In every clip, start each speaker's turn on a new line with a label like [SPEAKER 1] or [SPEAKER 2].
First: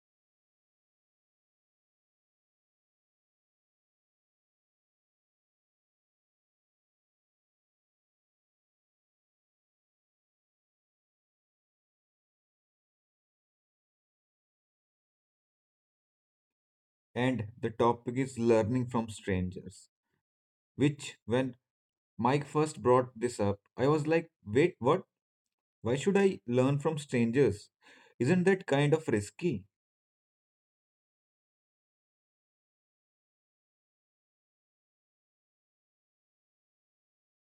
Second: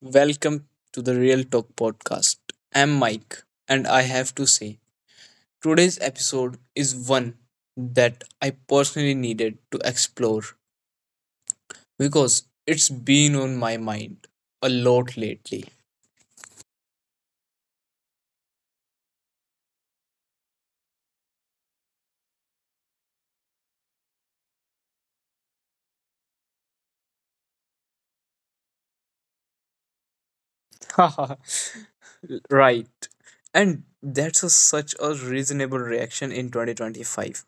[SPEAKER 1] welcome to the Real Talk podcast. I'm Mike, and I have to say, today's episode is one that I personally needed to explore because it's been on my mind a lot lately.
[SPEAKER 2] And the topic is learning from strangers. Which, when Mike first brought this up, I was like, wait, what? Why should I learn from strangers? Isn't that kind of risky?
[SPEAKER 1] Right. And that's such a reasonable reaction in 2025.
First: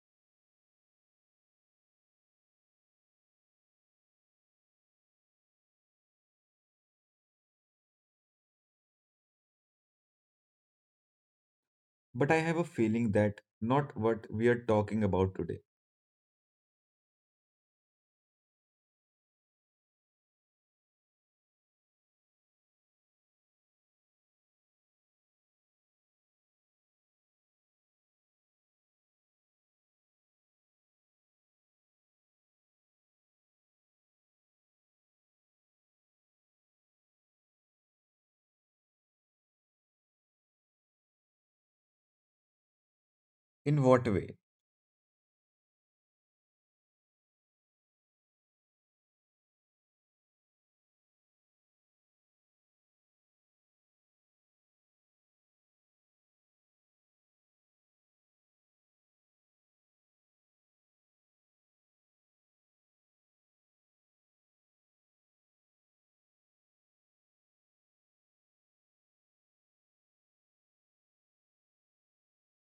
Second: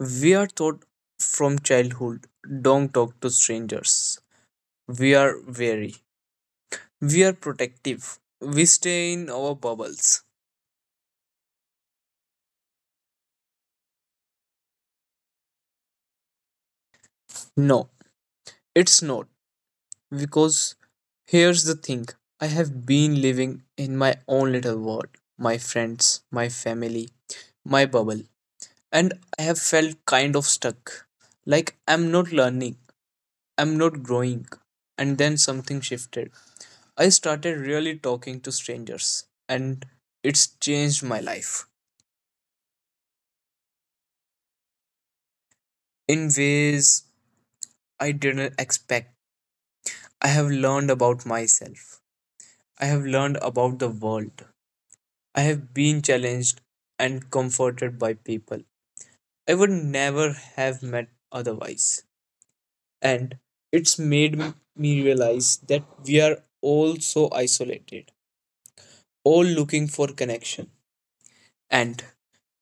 [SPEAKER 1] We are taught from childhood, don't talk to strangers. We are wary. We are protective. We stay in our bubbles.
[SPEAKER 2] But I have a feeling that not what we are talking about today.
[SPEAKER 1] No, it's not. Because here's the thing, I have been living in my own little world, my friends, my family, my bubble, and I have felt kind of stuck. Like, I'm not learning, I'm not growing. And then something shifted. I started really talking to strangers, and it's changed my life
[SPEAKER 2] In what way?
[SPEAKER 1] in ways I didn't expect. I have learned about myself. I have learned about the world. I have been challenged and comforted by people I would never have met otherwise. And it's made me realize that we are all so isolated, all looking for connection. And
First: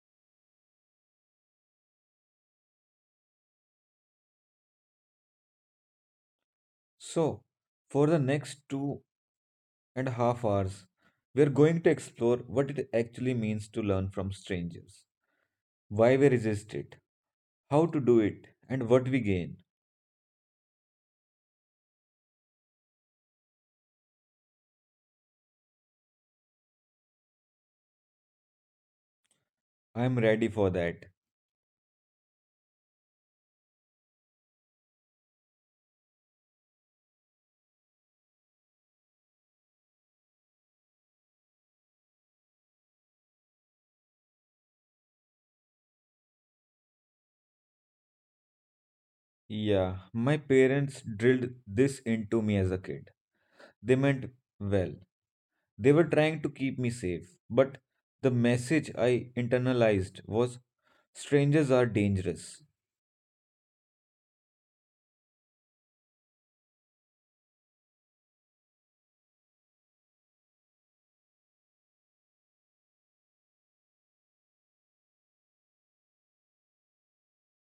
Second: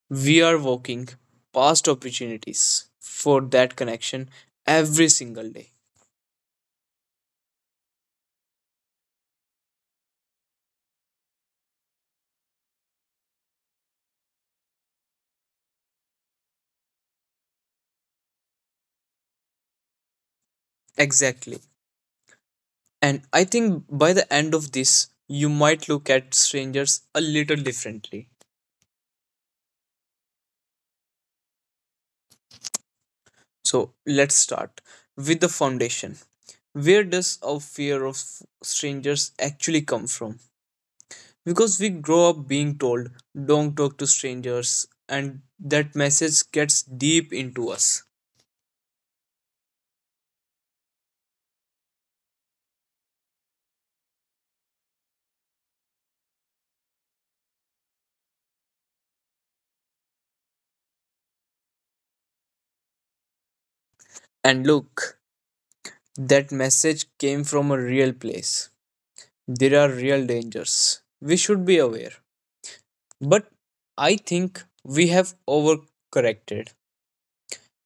[SPEAKER 1] we are walking past opportunities for that connection every single day.
[SPEAKER 2] So, for the next 2.5 hours, we are going to explore what it actually means to learn from strangers, why we resist it, how to do it, and what we gain.
[SPEAKER 1] Exactly. And I think by the end of this, you might look at strangers a little differently.
[SPEAKER 2] I am ready for that.
[SPEAKER 1] So let's start with the foundation. Where does our fear of strangers actually come from? Because we grow up being told, don't talk to strangers, and that message gets deep into us.
[SPEAKER 2] Yeah, my parents drilled this into me as a kid. They meant well. They were trying to keep me safe, but the message I internalized was strangers are dangerous.
[SPEAKER 1] And look, that message came from a real place. There are real dangers. We should be aware. But I think we have overcorrected.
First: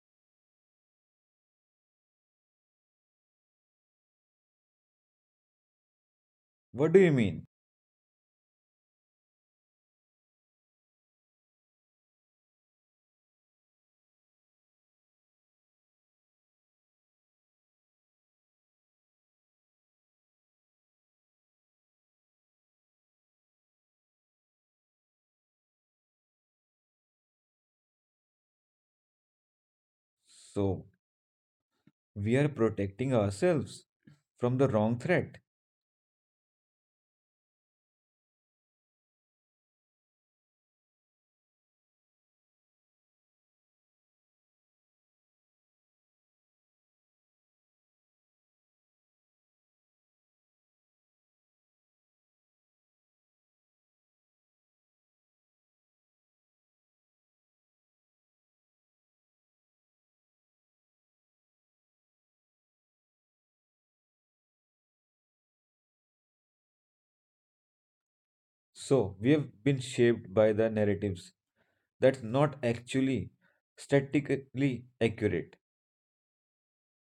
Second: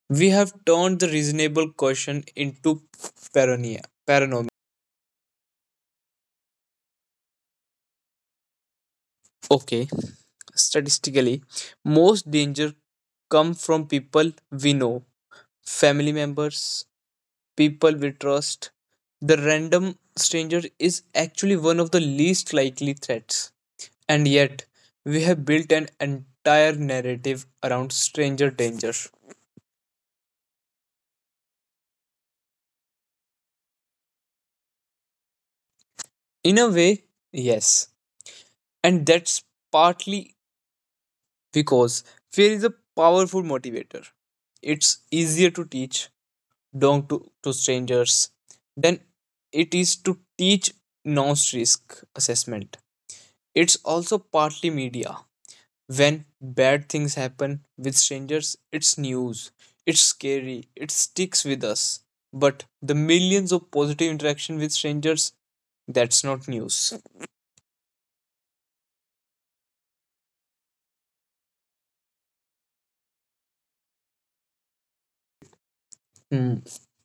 [SPEAKER 1] We have turned the reasonable question into paranoia. Paranoia.
[SPEAKER 2] What do you mean?
[SPEAKER 1] Okay, statistically, most danger come from people we know, family members, people we trust. The random stranger is actually one of the least likely threats. And yet, we have built an entire narrative around stranger danger.
[SPEAKER 2] So, we are protecting ourselves from the wrong threat.
[SPEAKER 1] In a way, yes. And that's partly because fear is a powerful motivator. It's easier to teach don't to strangers than it is to teach non risk assessment. It's also partly media. When bad things happen with strangers, it's news. It's scary. It sticks with us. But the millions of positive interaction with strangers, that's not news.
[SPEAKER 2] So, we have been shaped by the narratives that's not actually statistically accurate.
[SPEAKER 1] Hmm,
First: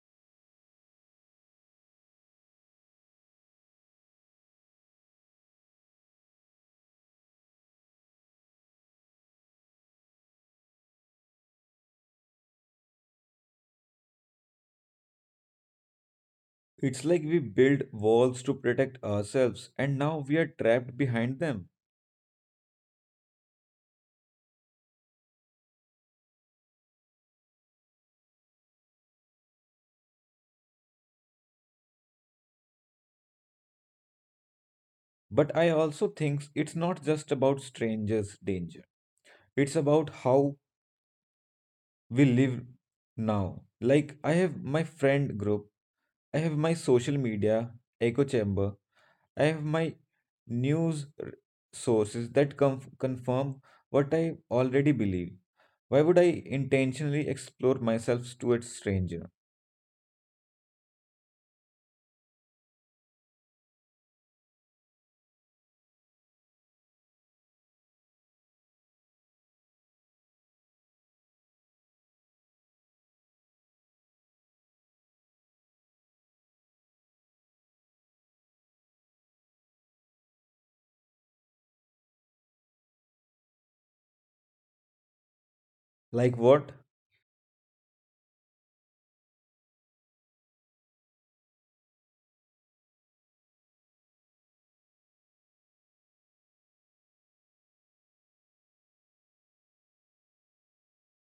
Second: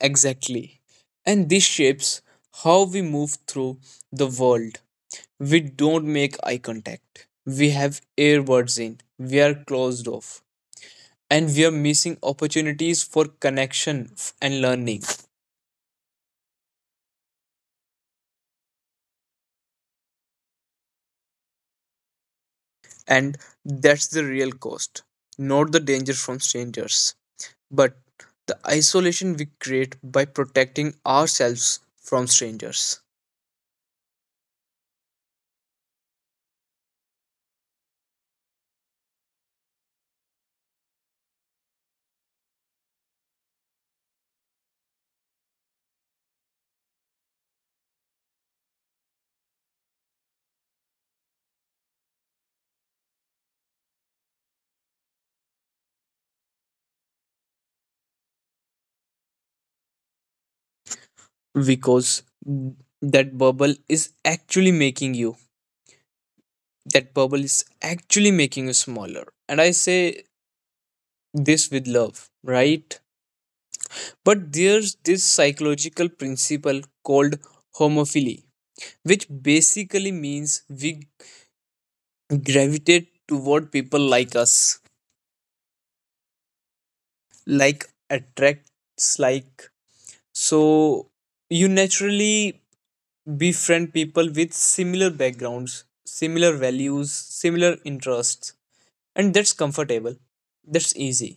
[SPEAKER 1] exactly. And this shapes how we move through the world. We don't make eye contact. We have earbuds in. We are closed off. And we are missing opportunities for connection and learning.
[SPEAKER 2] It's like we build walls to protect ourselves and now we are trapped behind them.
[SPEAKER 1] And that's the real cost, not the danger from strangers, but the isolation we create by protecting ourselves from strangers.
[SPEAKER 2] But I also think it's not just about strangers' danger. It's about how we live now. Like, I have my friend group, I have my social media echo chamber, I have my news r- sources that confirm what I already believe. Why would I intentionally explore myself to a stranger?
[SPEAKER 1] Because that bubble is actually making you, that bubble is actually making you smaller. And I say this with love, right? But there's this psychological principle called homophily, which basically means we gravitate toward people like us,
[SPEAKER 2] Like, what?
[SPEAKER 1] like attracts like. So you naturally befriend people with similar backgrounds, similar values, similar interests, and that's comfortable. That's easy.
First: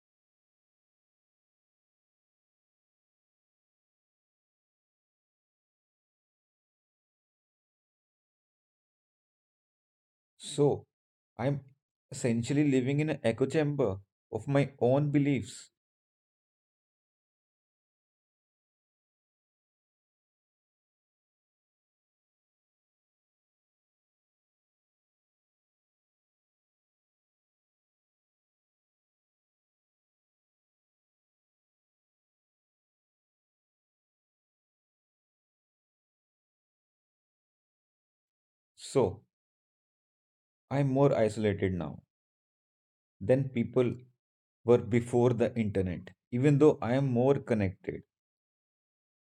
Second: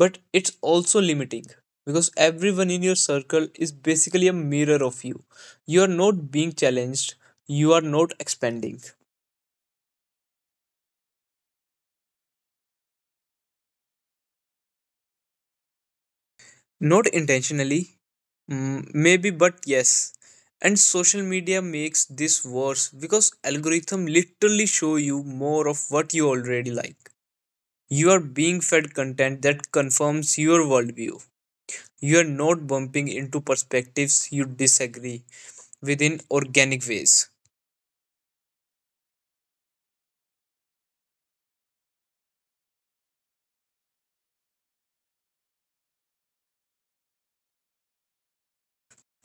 [SPEAKER 1] But it's also limiting, because everyone in your circle is basically a mirror of you. You are not being challenged, you are not expanding.
[SPEAKER 2] So, I'm essentially living in an echo chamber of my own beliefs.
[SPEAKER 1] Not intentionally, maybe, but yes. And social media makes this worse, because algorithm literally show you more of what you already like. You are being fed content that confirms your worldview. You are not bumping into perspectives you disagree within organic ways.
[SPEAKER 2] So, I'm more isolated now than people were before the internet, even though I am more connected.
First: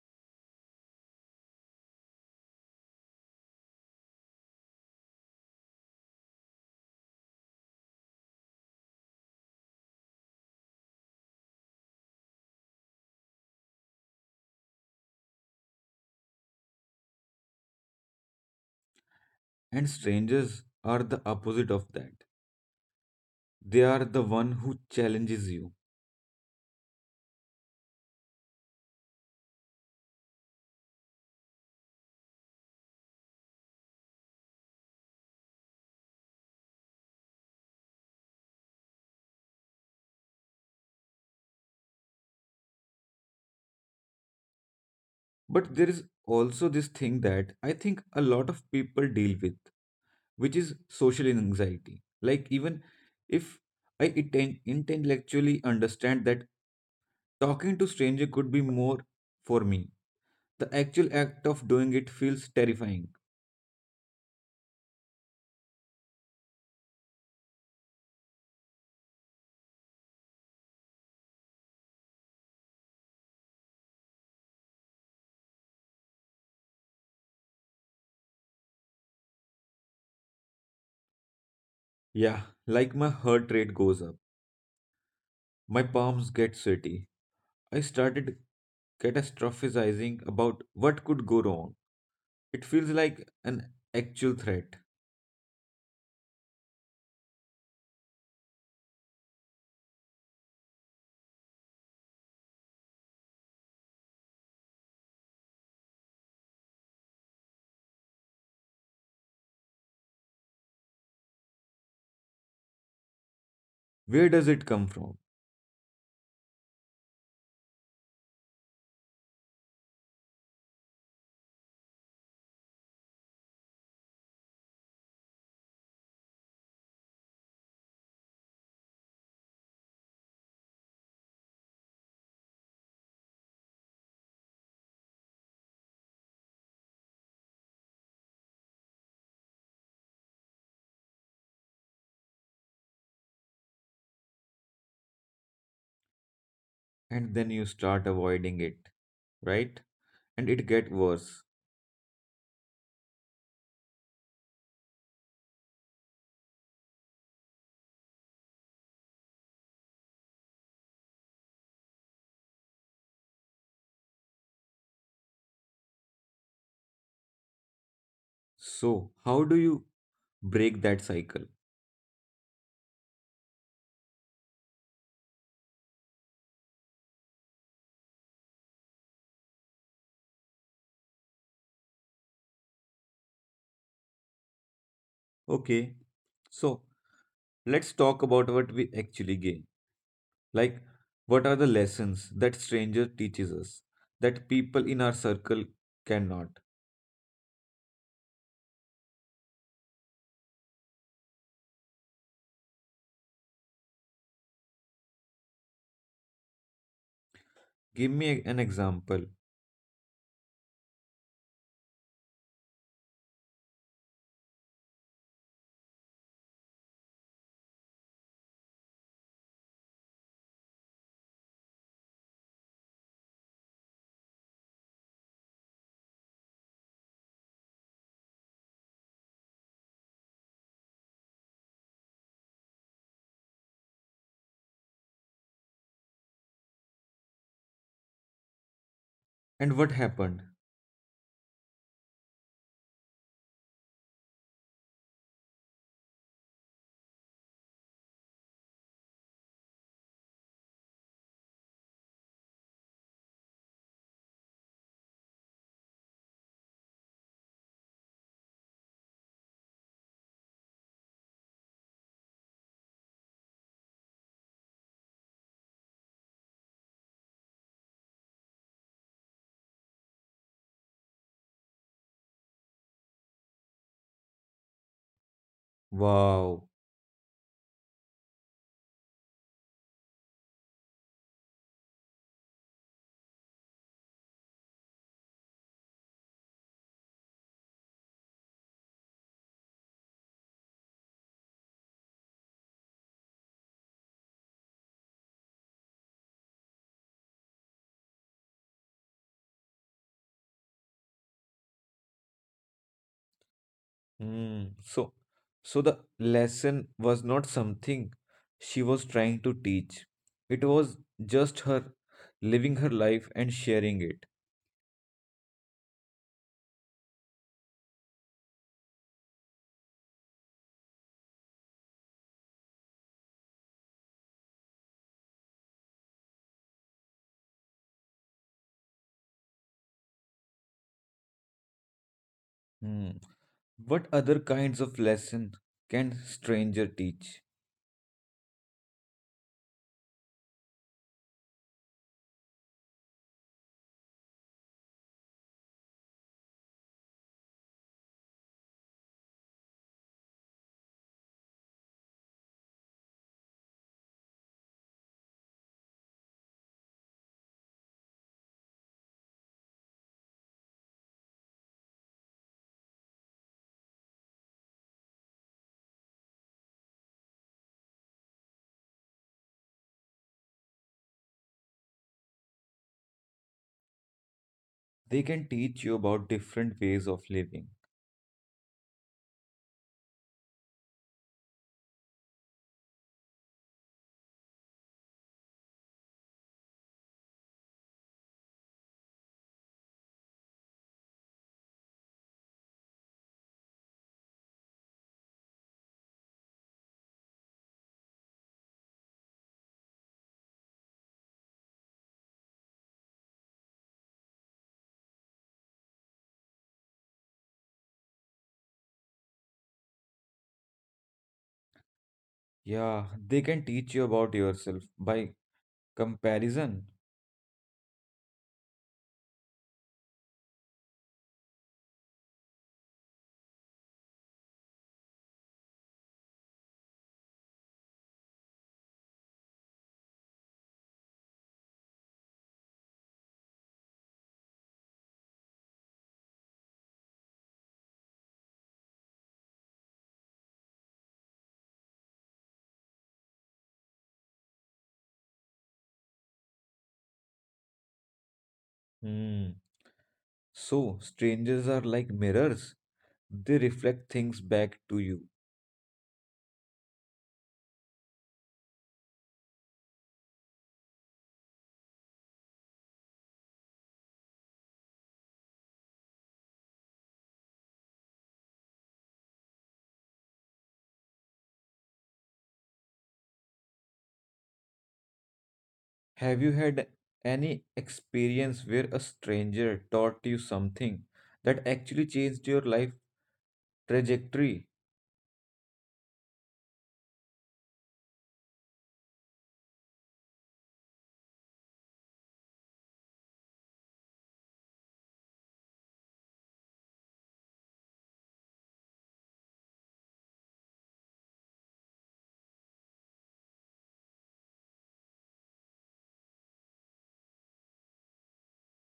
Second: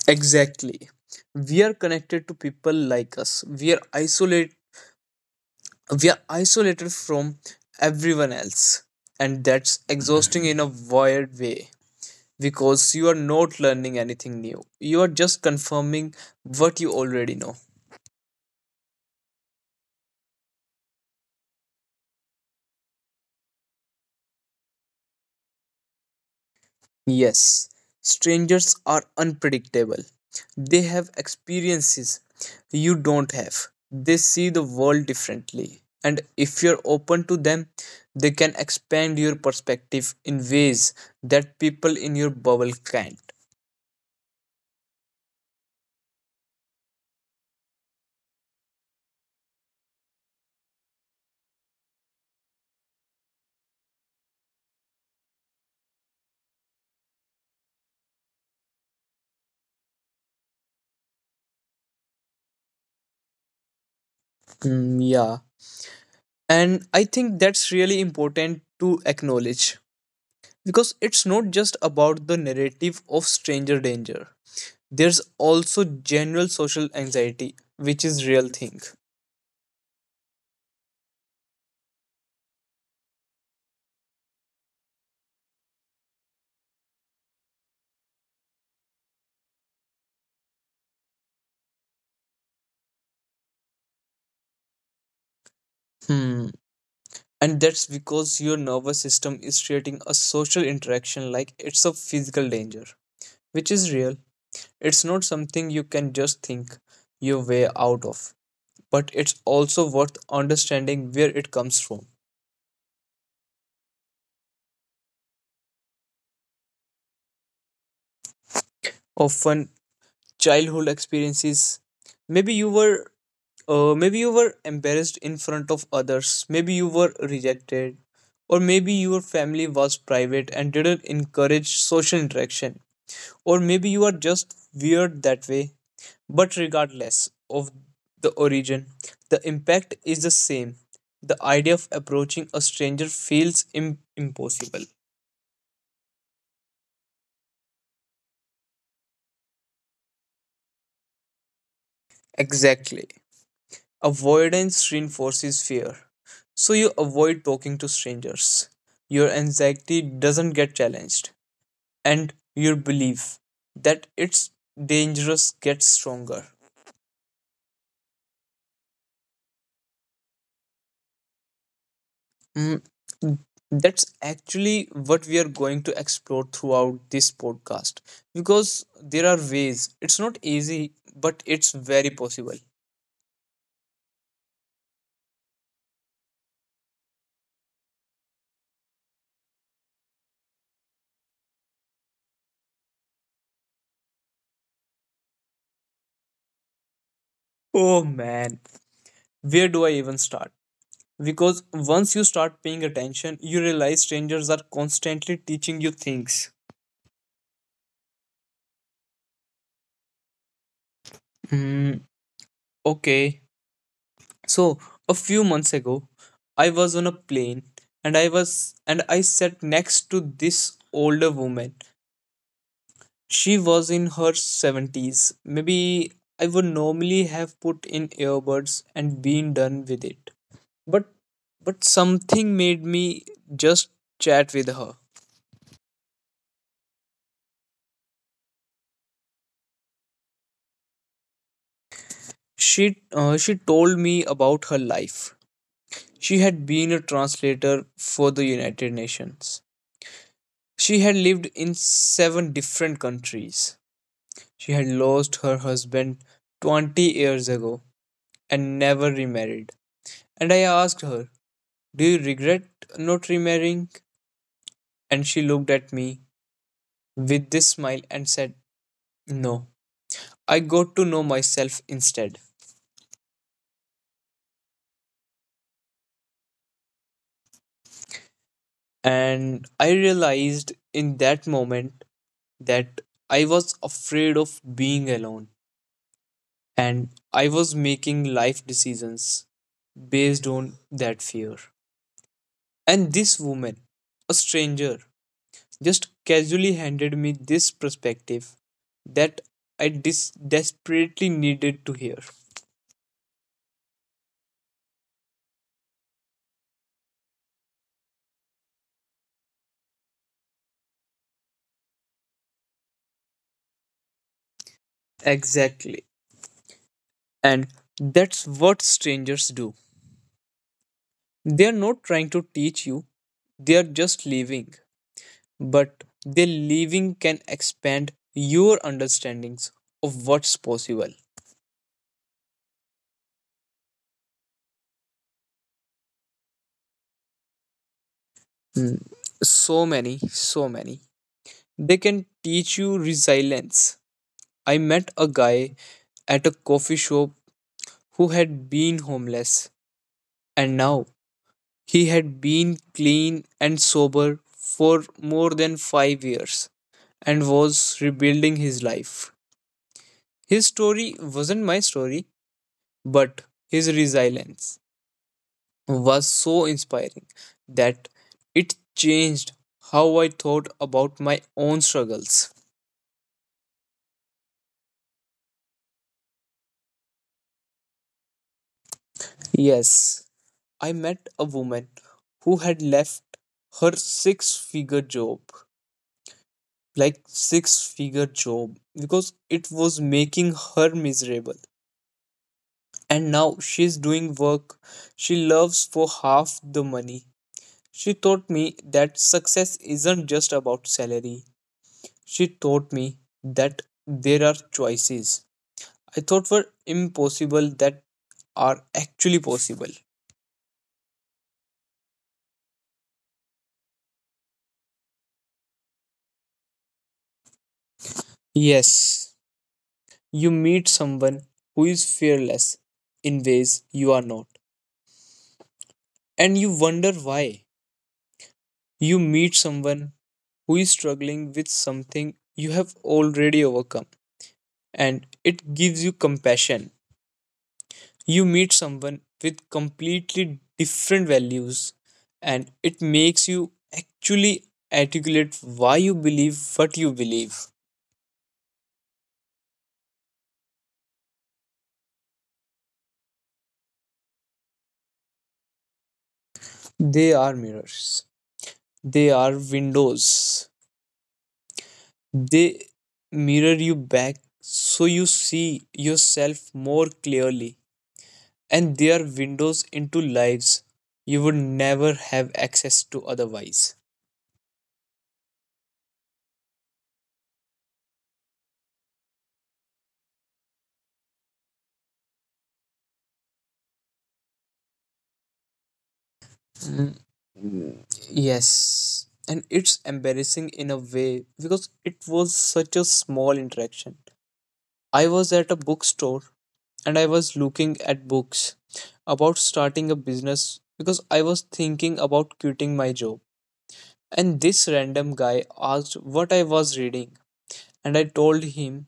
[SPEAKER 1] Exactly. We are connected to people like us. We are isolate we are isolated from everyone else. And that's exhausting in a weird way, because you are not learning anything new. You are just confirming what you already know.
[SPEAKER 2] And strangers are the opposite of that. They are the one who challenges you.
[SPEAKER 1] Yes, strangers are unpredictable. They have experiences you don't have. They see the world differently. And if you're open to them, they can expand your perspective in ways that people in your bubble can't.
[SPEAKER 2] But there is also this thing that I think a lot of people deal with, which is social anxiety. Like, even if I intellectually understand that talking to stranger could be more for me, the actual act of doing it feels terrifying.
[SPEAKER 1] Yeah. And I think that's really important to acknowledge, because it's not just about the narrative of stranger danger. There's also general social anxiety, which is real thing.
[SPEAKER 2] Yeah, like my heart rate goes up. My palms get sweaty. I started catastrophizing about what could go wrong. It feels like an actual threat.
[SPEAKER 1] Hmm. And that's because your nervous system is treating a social interaction like it's a physical danger, which is real. It's not something you can just think your way out of, but it's also worth understanding where it comes from.
[SPEAKER 2] Where does it come from?
[SPEAKER 1] Often, childhood experiences. Maybe you were, Maybe you were embarrassed in front of others. Maybe you were rejected, or maybe your family was private and didn't encourage social interaction. Or maybe you are just weird that way. But regardless of the origin, the impact is the same. The idea of approaching a stranger feels impossible.
[SPEAKER 2] And then you start avoiding it, right? And it get worse.
[SPEAKER 1] Exactly. Avoidance reinforces fear. So you avoid talking to strangers. Your anxiety doesn't get challenged, and your belief that it's dangerous gets stronger.
[SPEAKER 2] So, how do you break that cycle?
[SPEAKER 1] Mm, that's actually what we are going to explore throughout this podcast, because there are ways. It's not easy, but it's very possible.
[SPEAKER 2] Okay. So, let's talk about what we actually gain. Like, what are the lessons that stranger teaches us that people in our circle cannot?
[SPEAKER 1] Oh man, where do I even start? Because once you start paying attention, you realize strangers are constantly teaching you things.
[SPEAKER 2] Give me an example.
[SPEAKER 1] Mm, okay. So, a few months ago, I was on a plane and I was and I sat next to this older woman. She was in her 70s. Maybe. I would normally have put in earbuds and been done with it. But something made me just chat with her.
[SPEAKER 2] And what happened?
[SPEAKER 1] She told me about her life. She had been a translator for the United Nations. She had lived in seven different countries. She had lost her husband 20 years ago and never remarried. And I asked her, do you regret not remarrying? And she looked at me with this smile and said, no. I got to know myself instead.
[SPEAKER 2] Wow.
[SPEAKER 1] And I realized in that moment that I was afraid of being alone. And I was making life decisions based on that fear. And this woman, a stranger, just casually handed me this perspective that I desperately needed to hear.
[SPEAKER 2] Hmm. So, so the lesson was not something she was trying to teach. It was just her living her life and sharing it.
[SPEAKER 1] Exactly. And that's what strangers do. They are not trying to teach you, they are just leaving. But their leaving can expand your understandings of what's possible.
[SPEAKER 2] Hmm. What other kinds of lesson can stranger teach?
[SPEAKER 1] Hmm. So many, so many. They can teach you resilience. I met a guy at a coffee shop who had been homeless, and now he had been clean and sober for more than 5 years and was rebuilding his life. His story wasn't my story, but his resilience was so inspiring that it changed how I thought about my own struggles.
[SPEAKER 2] They can teach you about different ways of living.
[SPEAKER 1] Yes, I met a woman who had left her six figure job, like six figure job, because it was making her miserable. And now she's doing work she loves for half the money. She taught me that success isn't just about salary. She taught me that there are choices I thought were impossible that are actually possible.
[SPEAKER 2] Yeah, they can teach you about yourself by comparison.
[SPEAKER 1] Yes, you meet someone who is fearless in ways you are not, and you wonder why. You meet someone who is struggling with something you have already overcome, and it gives you compassion. You meet someone with completely different values, and it makes you actually articulate why you believe what you believe.
[SPEAKER 2] Hmm. So, strangers are like mirrors, they reflect things back to you.
[SPEAKER 1] They are mirrors, they are windows. They mirror you back so you see yourself more clearly, and they are windows into lives you would never have access to otherwise.
[SPEAKER 2] Have you had any experience where a stranger taught you something that actually changed your life trajectory?
[SPEAKER 1] Yes, and it's embarrassing in a way because it was such a small interaction. I was at a bookstore and I was looking at books about starting a business because I was thinking about quitting my job. And this random guy asked what I was reading, and I told him,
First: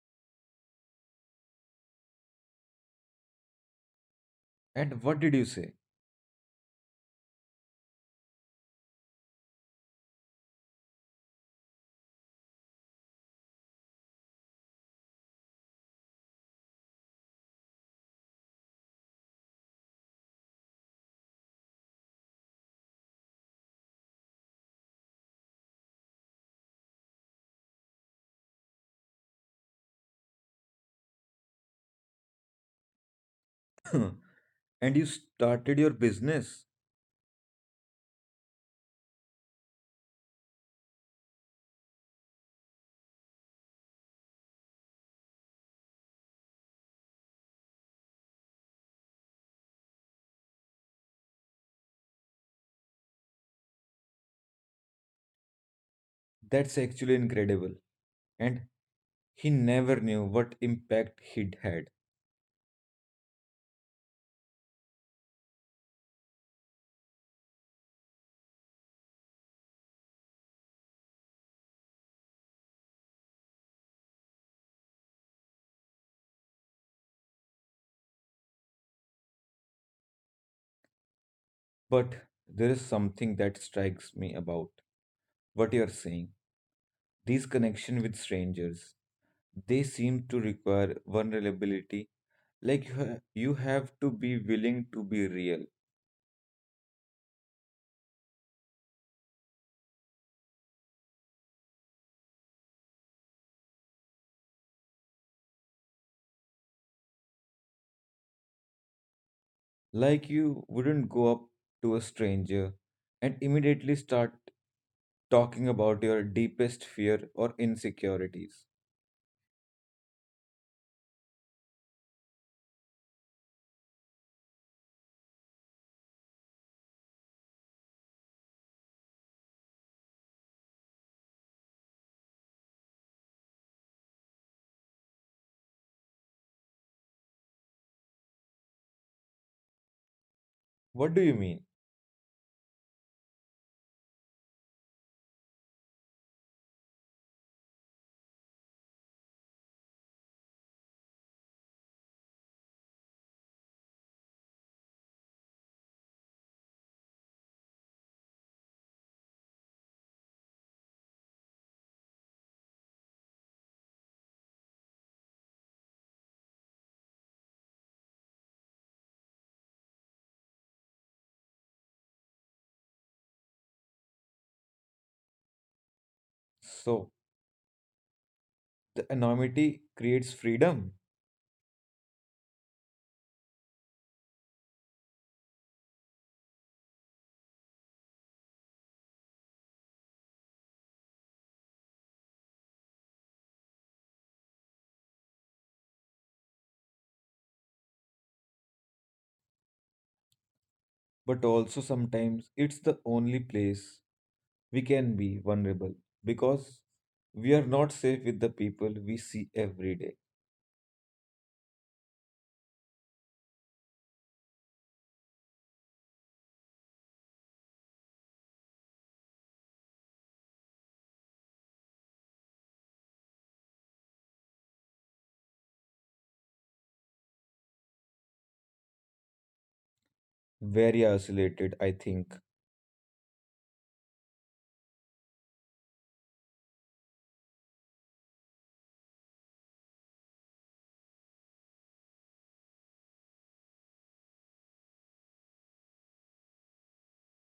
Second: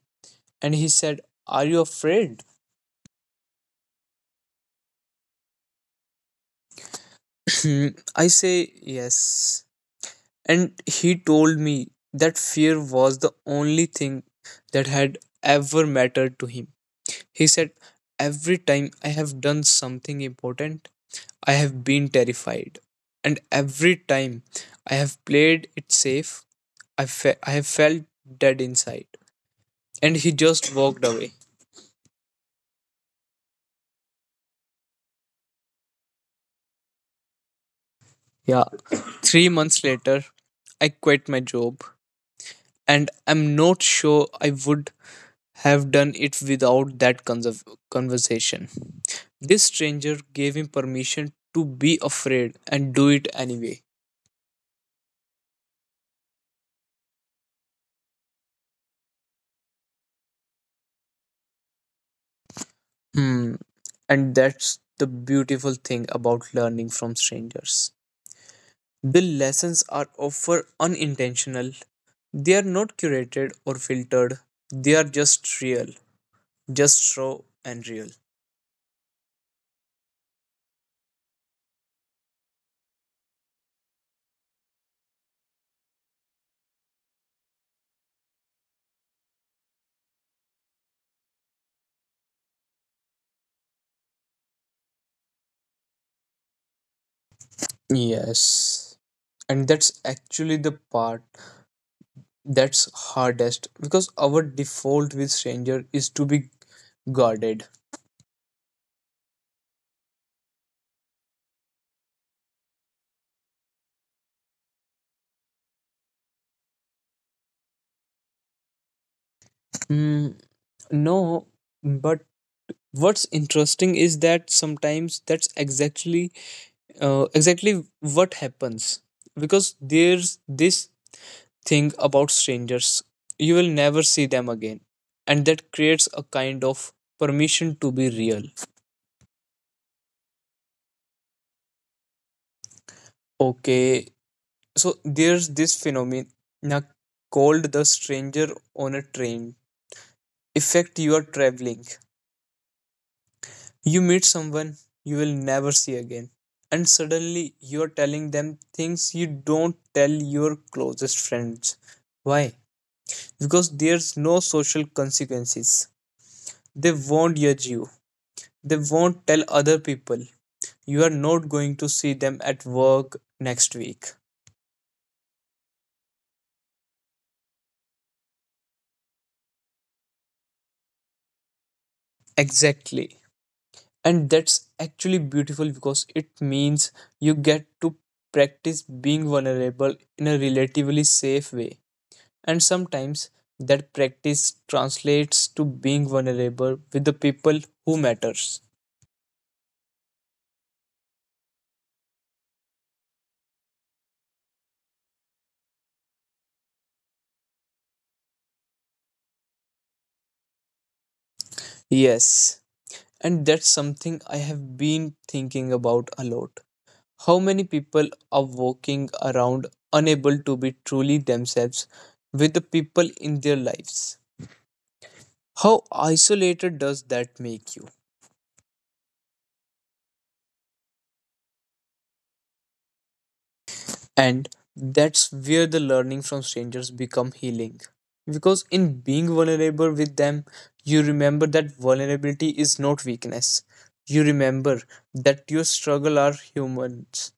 [SPEAKER 1] and he said, are you afraid?
[SPEAKER 2] And what did you say?
[SPEAKER 1] Hmm, I say, yes. And he told me that fear was the only thing that had ever mattered to him. He said, every time I have done something important, I have been terrified. And every time I have played it safe, I have felt dead inside. And he just walked away.
[SPEAKER 2] And you started your business?
[SPEAKER 1] Yeah. 3 months later, I quit my job. And I'm not sure I would have done it without that conversation. This stranger gave him permission to be afraid and do it anyway.
[SPEAKER 2] That's actually incredible. And he never knew what impact he'd had.
[SPEAKER 1] Hmm. And that's the beautiful thing about learning from strangers. The lessons are often unintentional. They are not curated or filtered. They are just real, just raw and real.
[SPEAKER 2] But there is something that strikes me about what you're saying. These connection with strangers, they seem to require vulnerability. Like you have to be willing to be real.
[SPEAKER 1] Yes. And that's actually the part that's hardest, because our default with stranger is to be guarded.
[SPEAKER 2] Like you wouldn't go up to a stranger and immediately start talking about your deepest fear or insecurities.
[SPEAKER 1] Mm, no, but what's interesting is that sometimes that's exactly what happens, because there's this thing about strangers, you will never see them again, and that creates a kind of permission to be real.
[SPEAKER 2] What do you mean?
[SPEAKER 1] Okay, so there's this phenomena called the stranger on a train effect. You are traveling, you meet someone you will never see again, and suddenly you are telling them things you don't tell your closest friends. Why? Because there's no social consequences. They won't judge you. They won't tell other people. You are not going to see them at work next week.
[SPEAKER 2] So, the anonymity creates freedom,
[SPEAKER 1] Exactly. And that's actually beautiful because it means you get to practice being vulnerable in a relatively safe way. And sometimes that practice translates to being vulnerable with the people who matters.
[SPEAKER 2] but also sometimes it's the only place we can be vulnerable because we are not safe with the people we see every day.
[SPEAKER 1] Yes. And that's something I have been thinking about a lot. How many people are walking around unable to be truly themselves with the people in their lives? How isolated does that make you?
[SPEAKER 2] Very isolated, I think.
[SPEAKER 1] And that's where the learning from strangers become healing. Because in being vulnerable with them, you remember that vulnerability is not weakness. You remember that your struggle are humans.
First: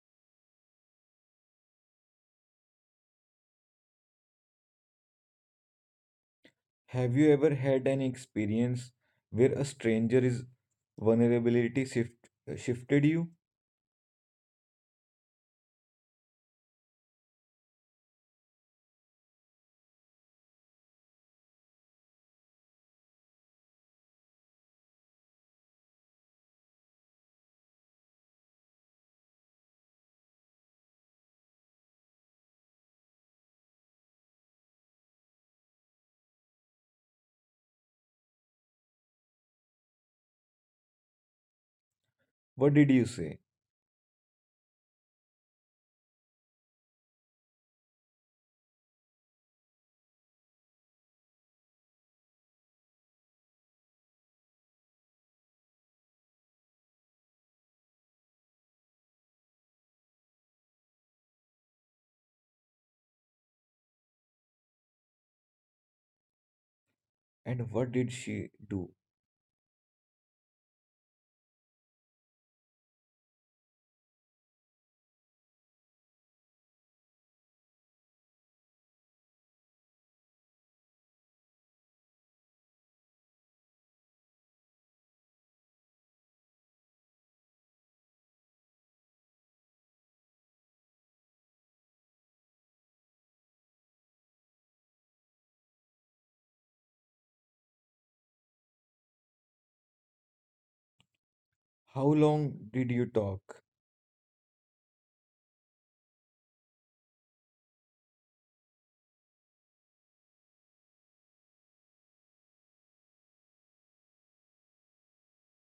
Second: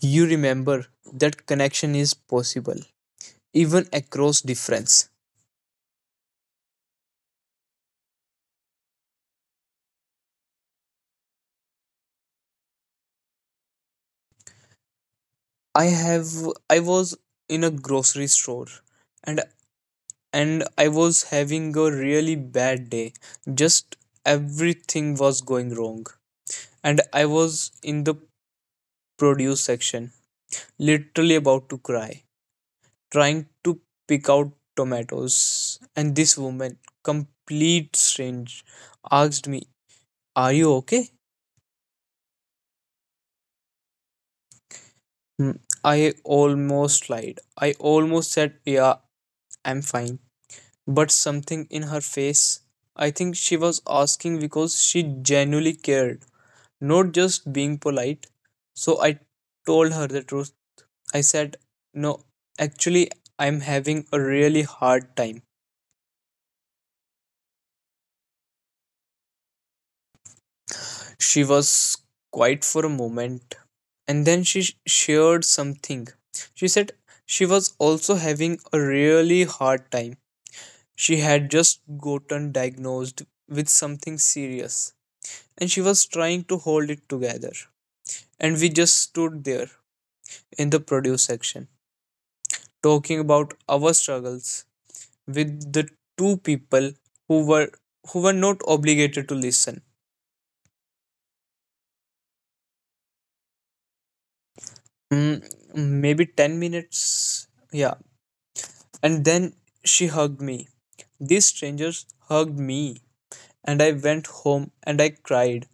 [SPEAKER 1] You remember that connection is possible, even across difference.
[SPEAKER 2] Have you ever had an experience where a stranger's vulnerability shift, shifted you?
[SPEAKER 1] I have I was in a grocery store and I was having a really bad day. Just everything was going wrong. And I was in the produce section, literally about to cry, trying to pick out tomatoes. And this woman, complete strange, asked me, "Are you okay?"
[SPEAKER 2] What did you say?
[SPEAKER 1] Hmm, I almost lied. I almost said, "Yeah, I'm fine," but something in her face. I think she was asking because she genuinely cared, not just being polite. So I told her the truth. I said, "No, actually, I'm having a really hard time."
[SPEAKER 2] And what did she do?
[SPEAKER 1] She was quiet for a moment and then she shared something. She said she was also having a really hard time. She had just gotten diagnosed with something serious and she was trying to hold it together. And we just stood there in the produce section talking about our struggles with the two people who were who were not obligated to listen.
[SPEAKER 2] How long did you talk?
[SPEAKER 1] Mm, Maybe 10 minutes. Yeah. And then she hugged me. These strangers hugged me and I went home and I cried.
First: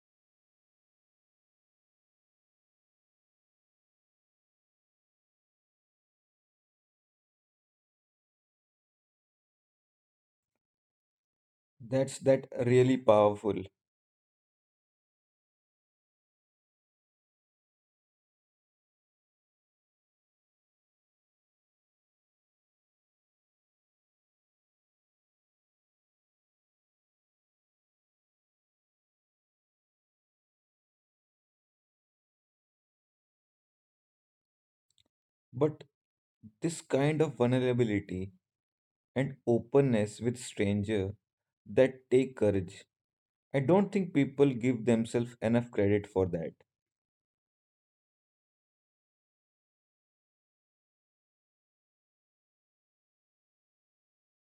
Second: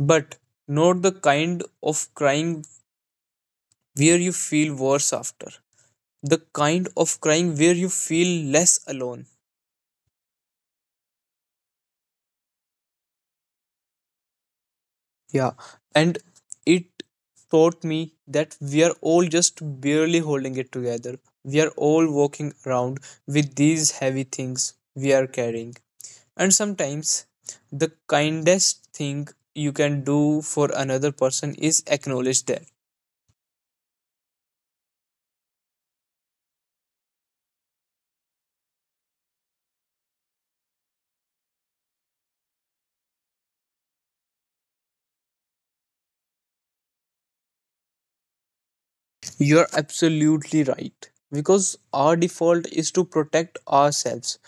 [SPEAKER 1] But not the kind of crying where you feel worse after. The kind of crying where you feel less alone.
[SPEAKER 2] That's that really powerful.
[SPEAKER 1] Yeah, and it taught me that we are all just barely holding it together. We are all walking around with these heavy things we are carrying. And sometimes the kindest thing you can do for another person is acknowledge that.
[SPEAKER 2] But this kind of vulnerability and openness with stranger that take courage, I don't think people give themselves enough credit for that.
[SPEAKER 1] You are absolutely right. Because our default is to protect ourselves,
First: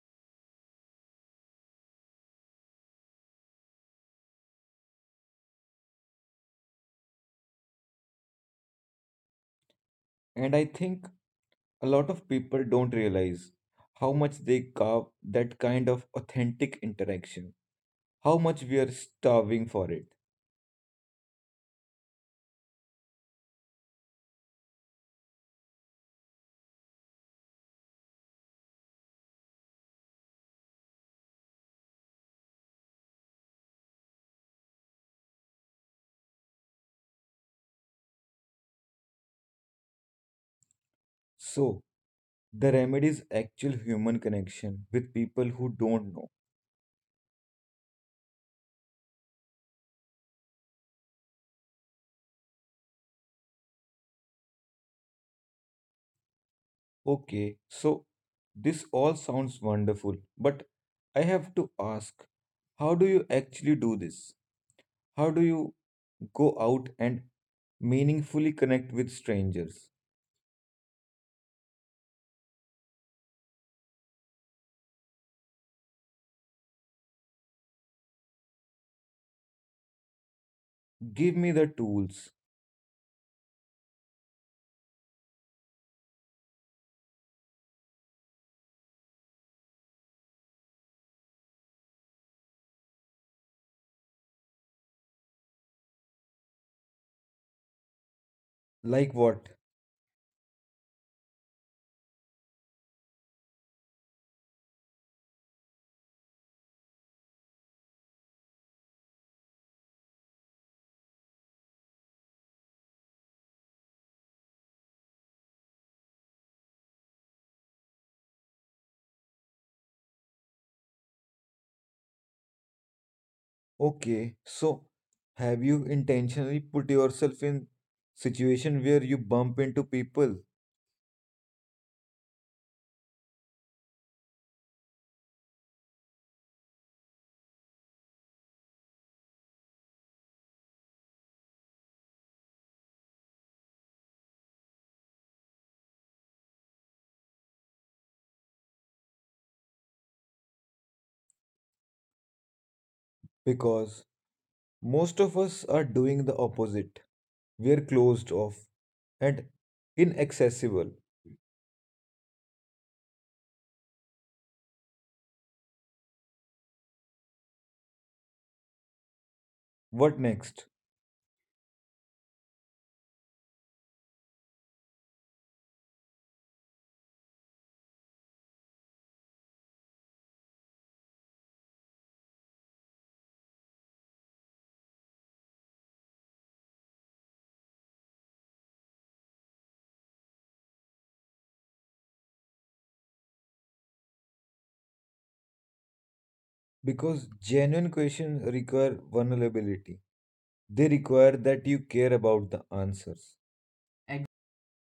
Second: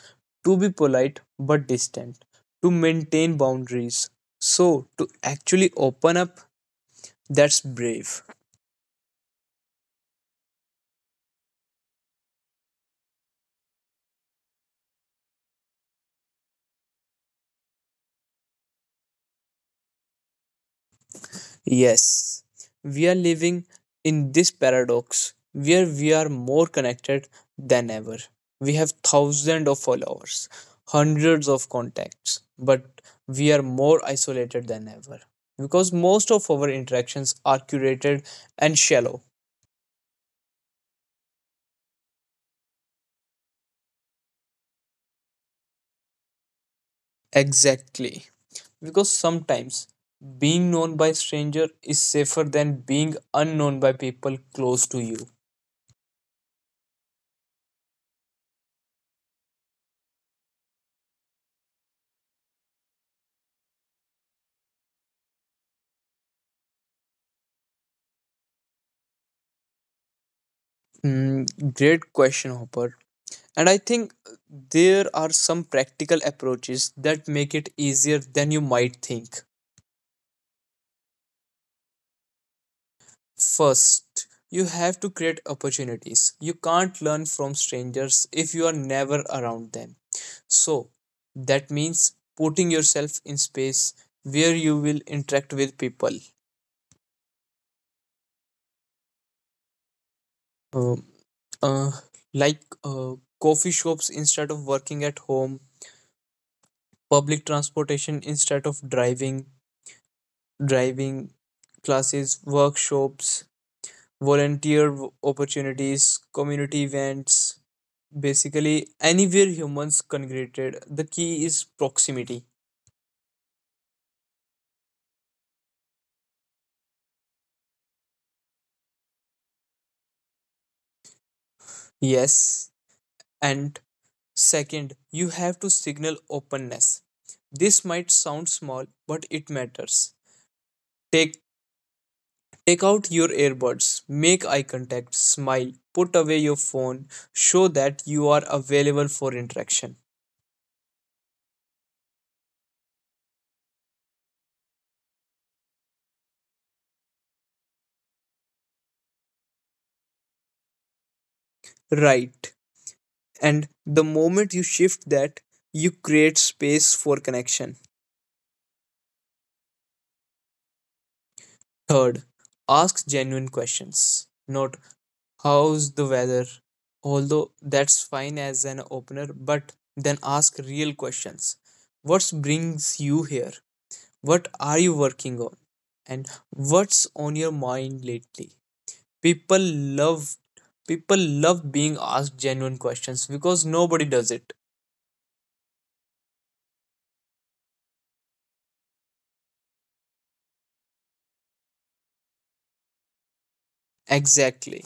[SPEAKER 1] to be polite but distant, to maintain boundaries. So, to actually open up, that's brave.
[SPEAKER 2] And I think a lot of people don't realize how much they carve that kind of authentic interaction, how much we are starving for it.
[SPEAKER 1] Yes, we are living in this paradox where we are more connected than ever. We have thousands of followers, hundreds of contacts, but we are more isolated than ever because most of our interactions are curated and shallow.
[SPEAKER 2] So, the remedy is actual human connection with people who don't know.
[SPEAKER 1] Exactly. Because sometimes being known by stranger is safer than being unknown by people close to you.
[SPEAKER 2] Okay, so this all sounds wonderful, but I have to ask, how do you actually do this? How do you go out and meaningfully connect with strangers?
[SPEAKER 1] Great question, Hopper. And I think there are some practical approaches that make it easier than you might think.
[SPEAKER 2] Give me the tools.
[SPEAKER 1] First, you have to create opportunities. You can't learn from strangers if you are never around them. So, that means putting yourself in space where you will interact with people.
[SPEAKER 2] Like what?
[SPEAKER 1] Um, uh, like coffee shops instead of working at home, public transportation instead of driving, driving classes, workshops, opportunities, community events, basically anywhere humans congregated. The key is proximity.
[SPEAKER 2] Okay, so have you intentionally put yourself in situation where you bump into people?
[SPEAKER 1] Yes. And second, you have to signal openness. This might sound small, but it matters. Take take out your earbuds, make eye contact, smile, put away your phone, show that you are available for interaction.
[SPEAKER 2] Because most of us are doing the opposite. We're closed off and inaccessible.
[SPEAKER 1] Right. And the moment you shift that, you create space for connection.
[SPEAKER 2] What next?
[SPEAKER 1] Third, ask genuine questions. Not how's the weather, although that's fine as an opener, but then ask real questions. What brings you here? What are you working on? And what's on your mind lately? People love People love being asked genuine questions because nobody does it.
[SPEAKER 2] Because genuine questions require vulnerability. They require that you care about the answers. Ex-
[SPEAKER 1] Exactly.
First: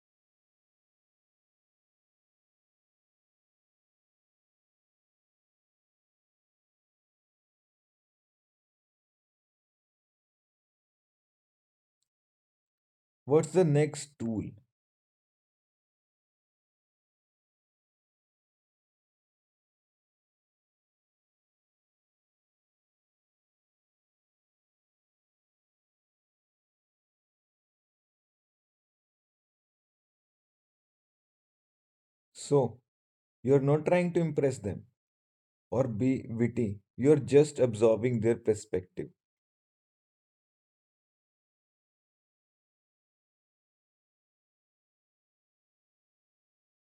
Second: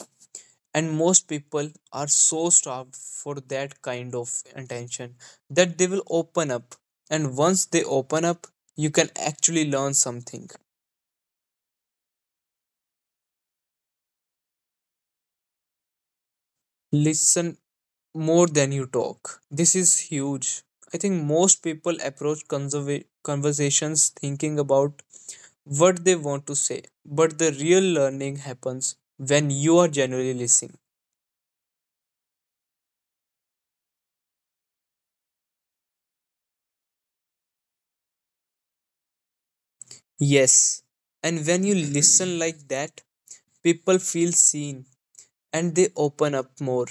[SPEAKER 1] And most people are so starved for that kind of attention that they will open up, and once they open up you can actually learn something.
[SPEAKER 2] What's the next tool?
[SPEAKER 1] Listen more than you talk. This is huge. I think most people approach conversations thinking about what they want to say, but the real learning happens when you are genuinely listening.
[SPEAKER 2] So, you're not trying to impress them or be witty. You're just absorbing their perspective.
[SPEAKER 1] Yes, and when you listen like that, people feel seen and they open up more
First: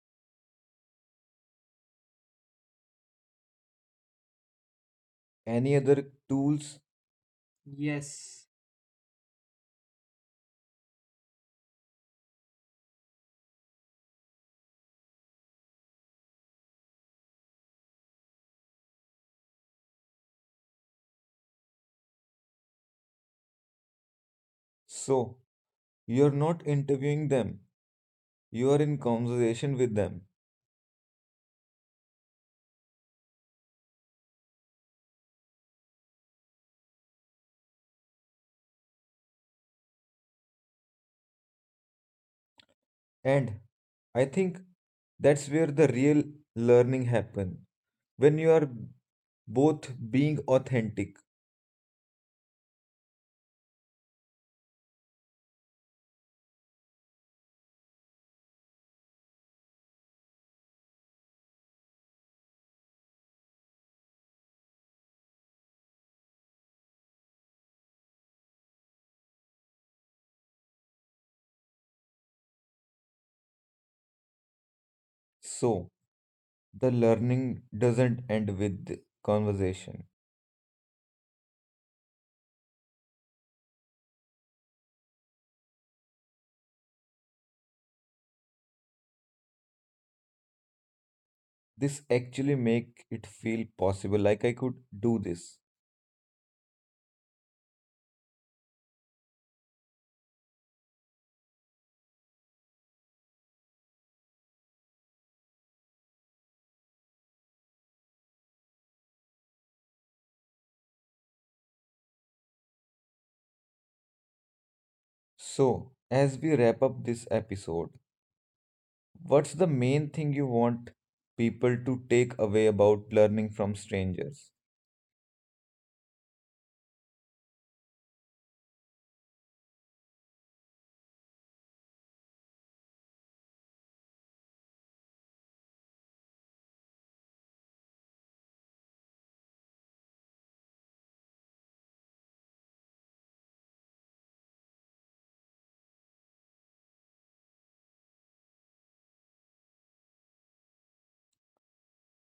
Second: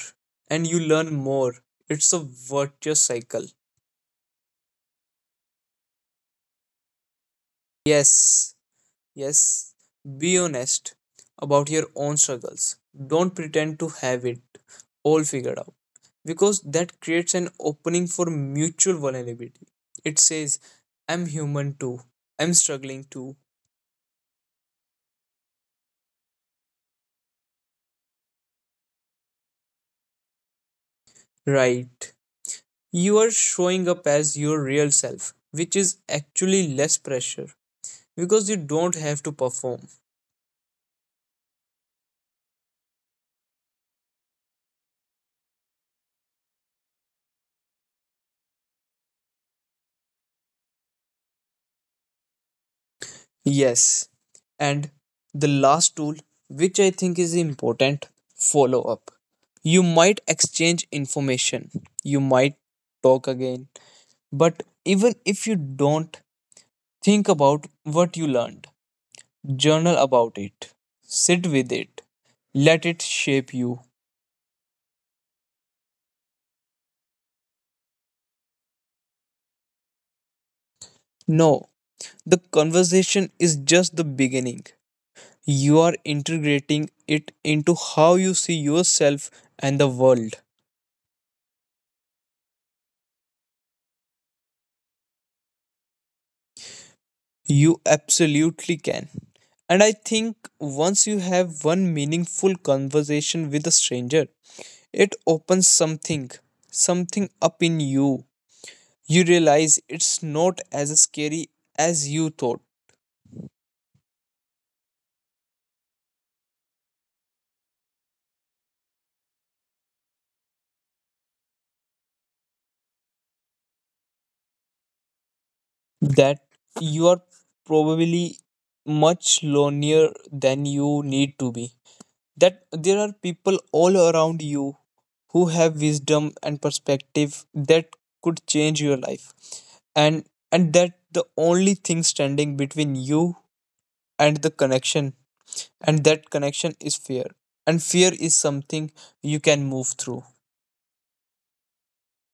[SPEAKER 1] and you learn more. It's a virtuous cycle.
[SPEAKER 2] Any other tools?
[SPEAKER 1] Yes, yes, be honest about your own struggles. Don't pretend to have it all figured out because that creates an opening for mutual vulnerability. It says, I'm human too, I'm struggling too.
[SPEAKER 2] So, you're not interviewing them, you are in conversation with them.
[SPEAKER 1] Right. You are showing up as your real self, which is actually less pressure because you don't have to perform.
[SPEAKER 2] And I think that's where the real learning happens, when you are both being authentic.
[SPEAKER 1] Yes. And the last tool, which I think is important, follow up. You might exchange information, you might talk again, but even if you don't, think about what you learned, journal about it, sit with it, let it shape you.
[SPEAKER 2] So, the learning doesn't end with conversation.
[SPEAKER 1] No, the conversation is just the beginning. You are integrating it into how you see yourself and the world.
[SPEAKER 2] This actually make it feel possible, like I could do this.
[SPEAKER 1] You absolutely can. And I think once you have one meaningful conversation with a stranger, it opens something, something up in you. You realize it's not as scary as you thought,
[SPEAKER 2] So, as we wrap up this episode, what's the main thing you want people to take away about learning from strangers?
[SPEAKER 1] that you are probably much lonelier than you need to be, that there are people all around you who have wisdom and perspective that could change your life, and and that the only thing standing between you and the connection and that connection is fear, and fear is something you can move through.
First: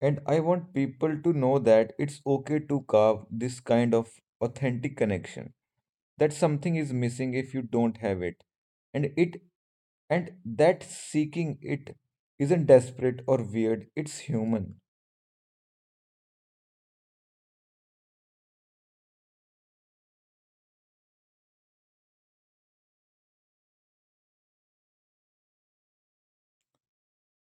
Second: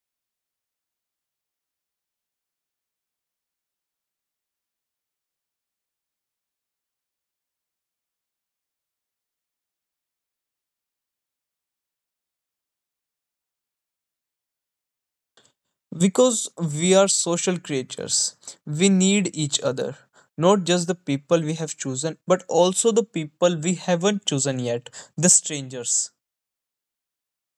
[SPEAKER 2] And I want people to know that it's okay to carve this kind of authentic connection. That something is missing if you don't have it. And it and that seeking it isn't desperate or weird, it's human.
[SPEAKER 1] Because we are social creatures, we need each other, not just the people we have chosen but also the people we haven't chosen yet, the strangers.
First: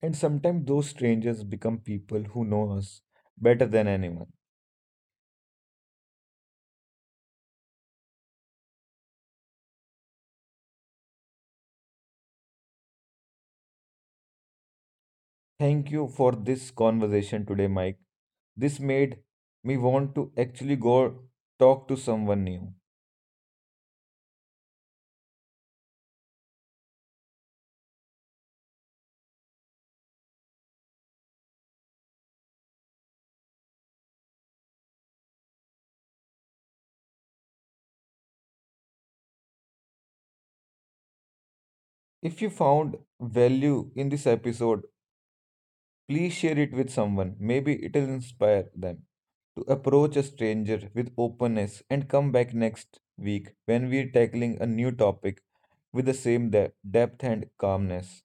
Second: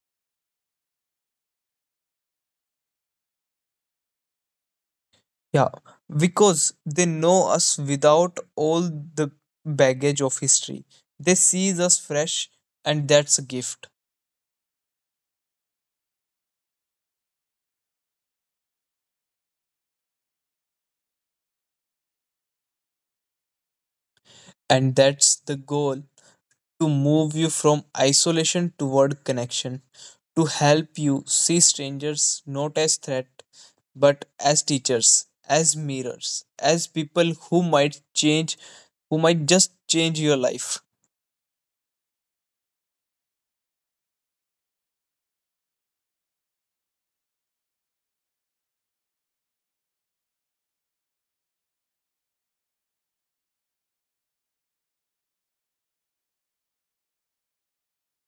[SPEAKER 2] And sometimes those strangers become people who know us better than anyone.
[SPEAKER 1] Yeah, because they know us without all the baggage of history. They sees us fresh, and that's a gift.
[SPEAKER 2] Thank you for this conversation today, Mike. This made me want to actually go talk to someone new.
[SPEAKER 1] And that's the goal, to move you from isolation toward connection, to help you see strangers not as threat, but as teachers, as mirrors, as people who might change, who might just change your life.
[SPEAKER 2] If you found value in this episode, please share it with someone. Maybe it'll inspire them to approach a stranger with openness, and come back next week when we're tackling a new topic with the same depth and calmness.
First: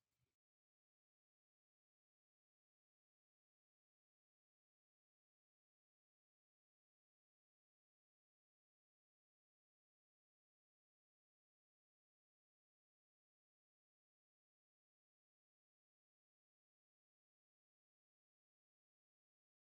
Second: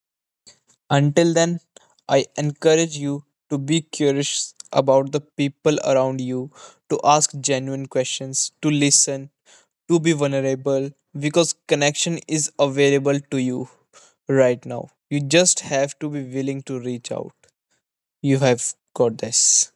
[SPEAKER 1] Until then, I encourage you to be curious about the people around you, to ask genuine questions, to listen, to be vulnerable because connection is available to you right now. You just have to be willing to reach out. You have got this.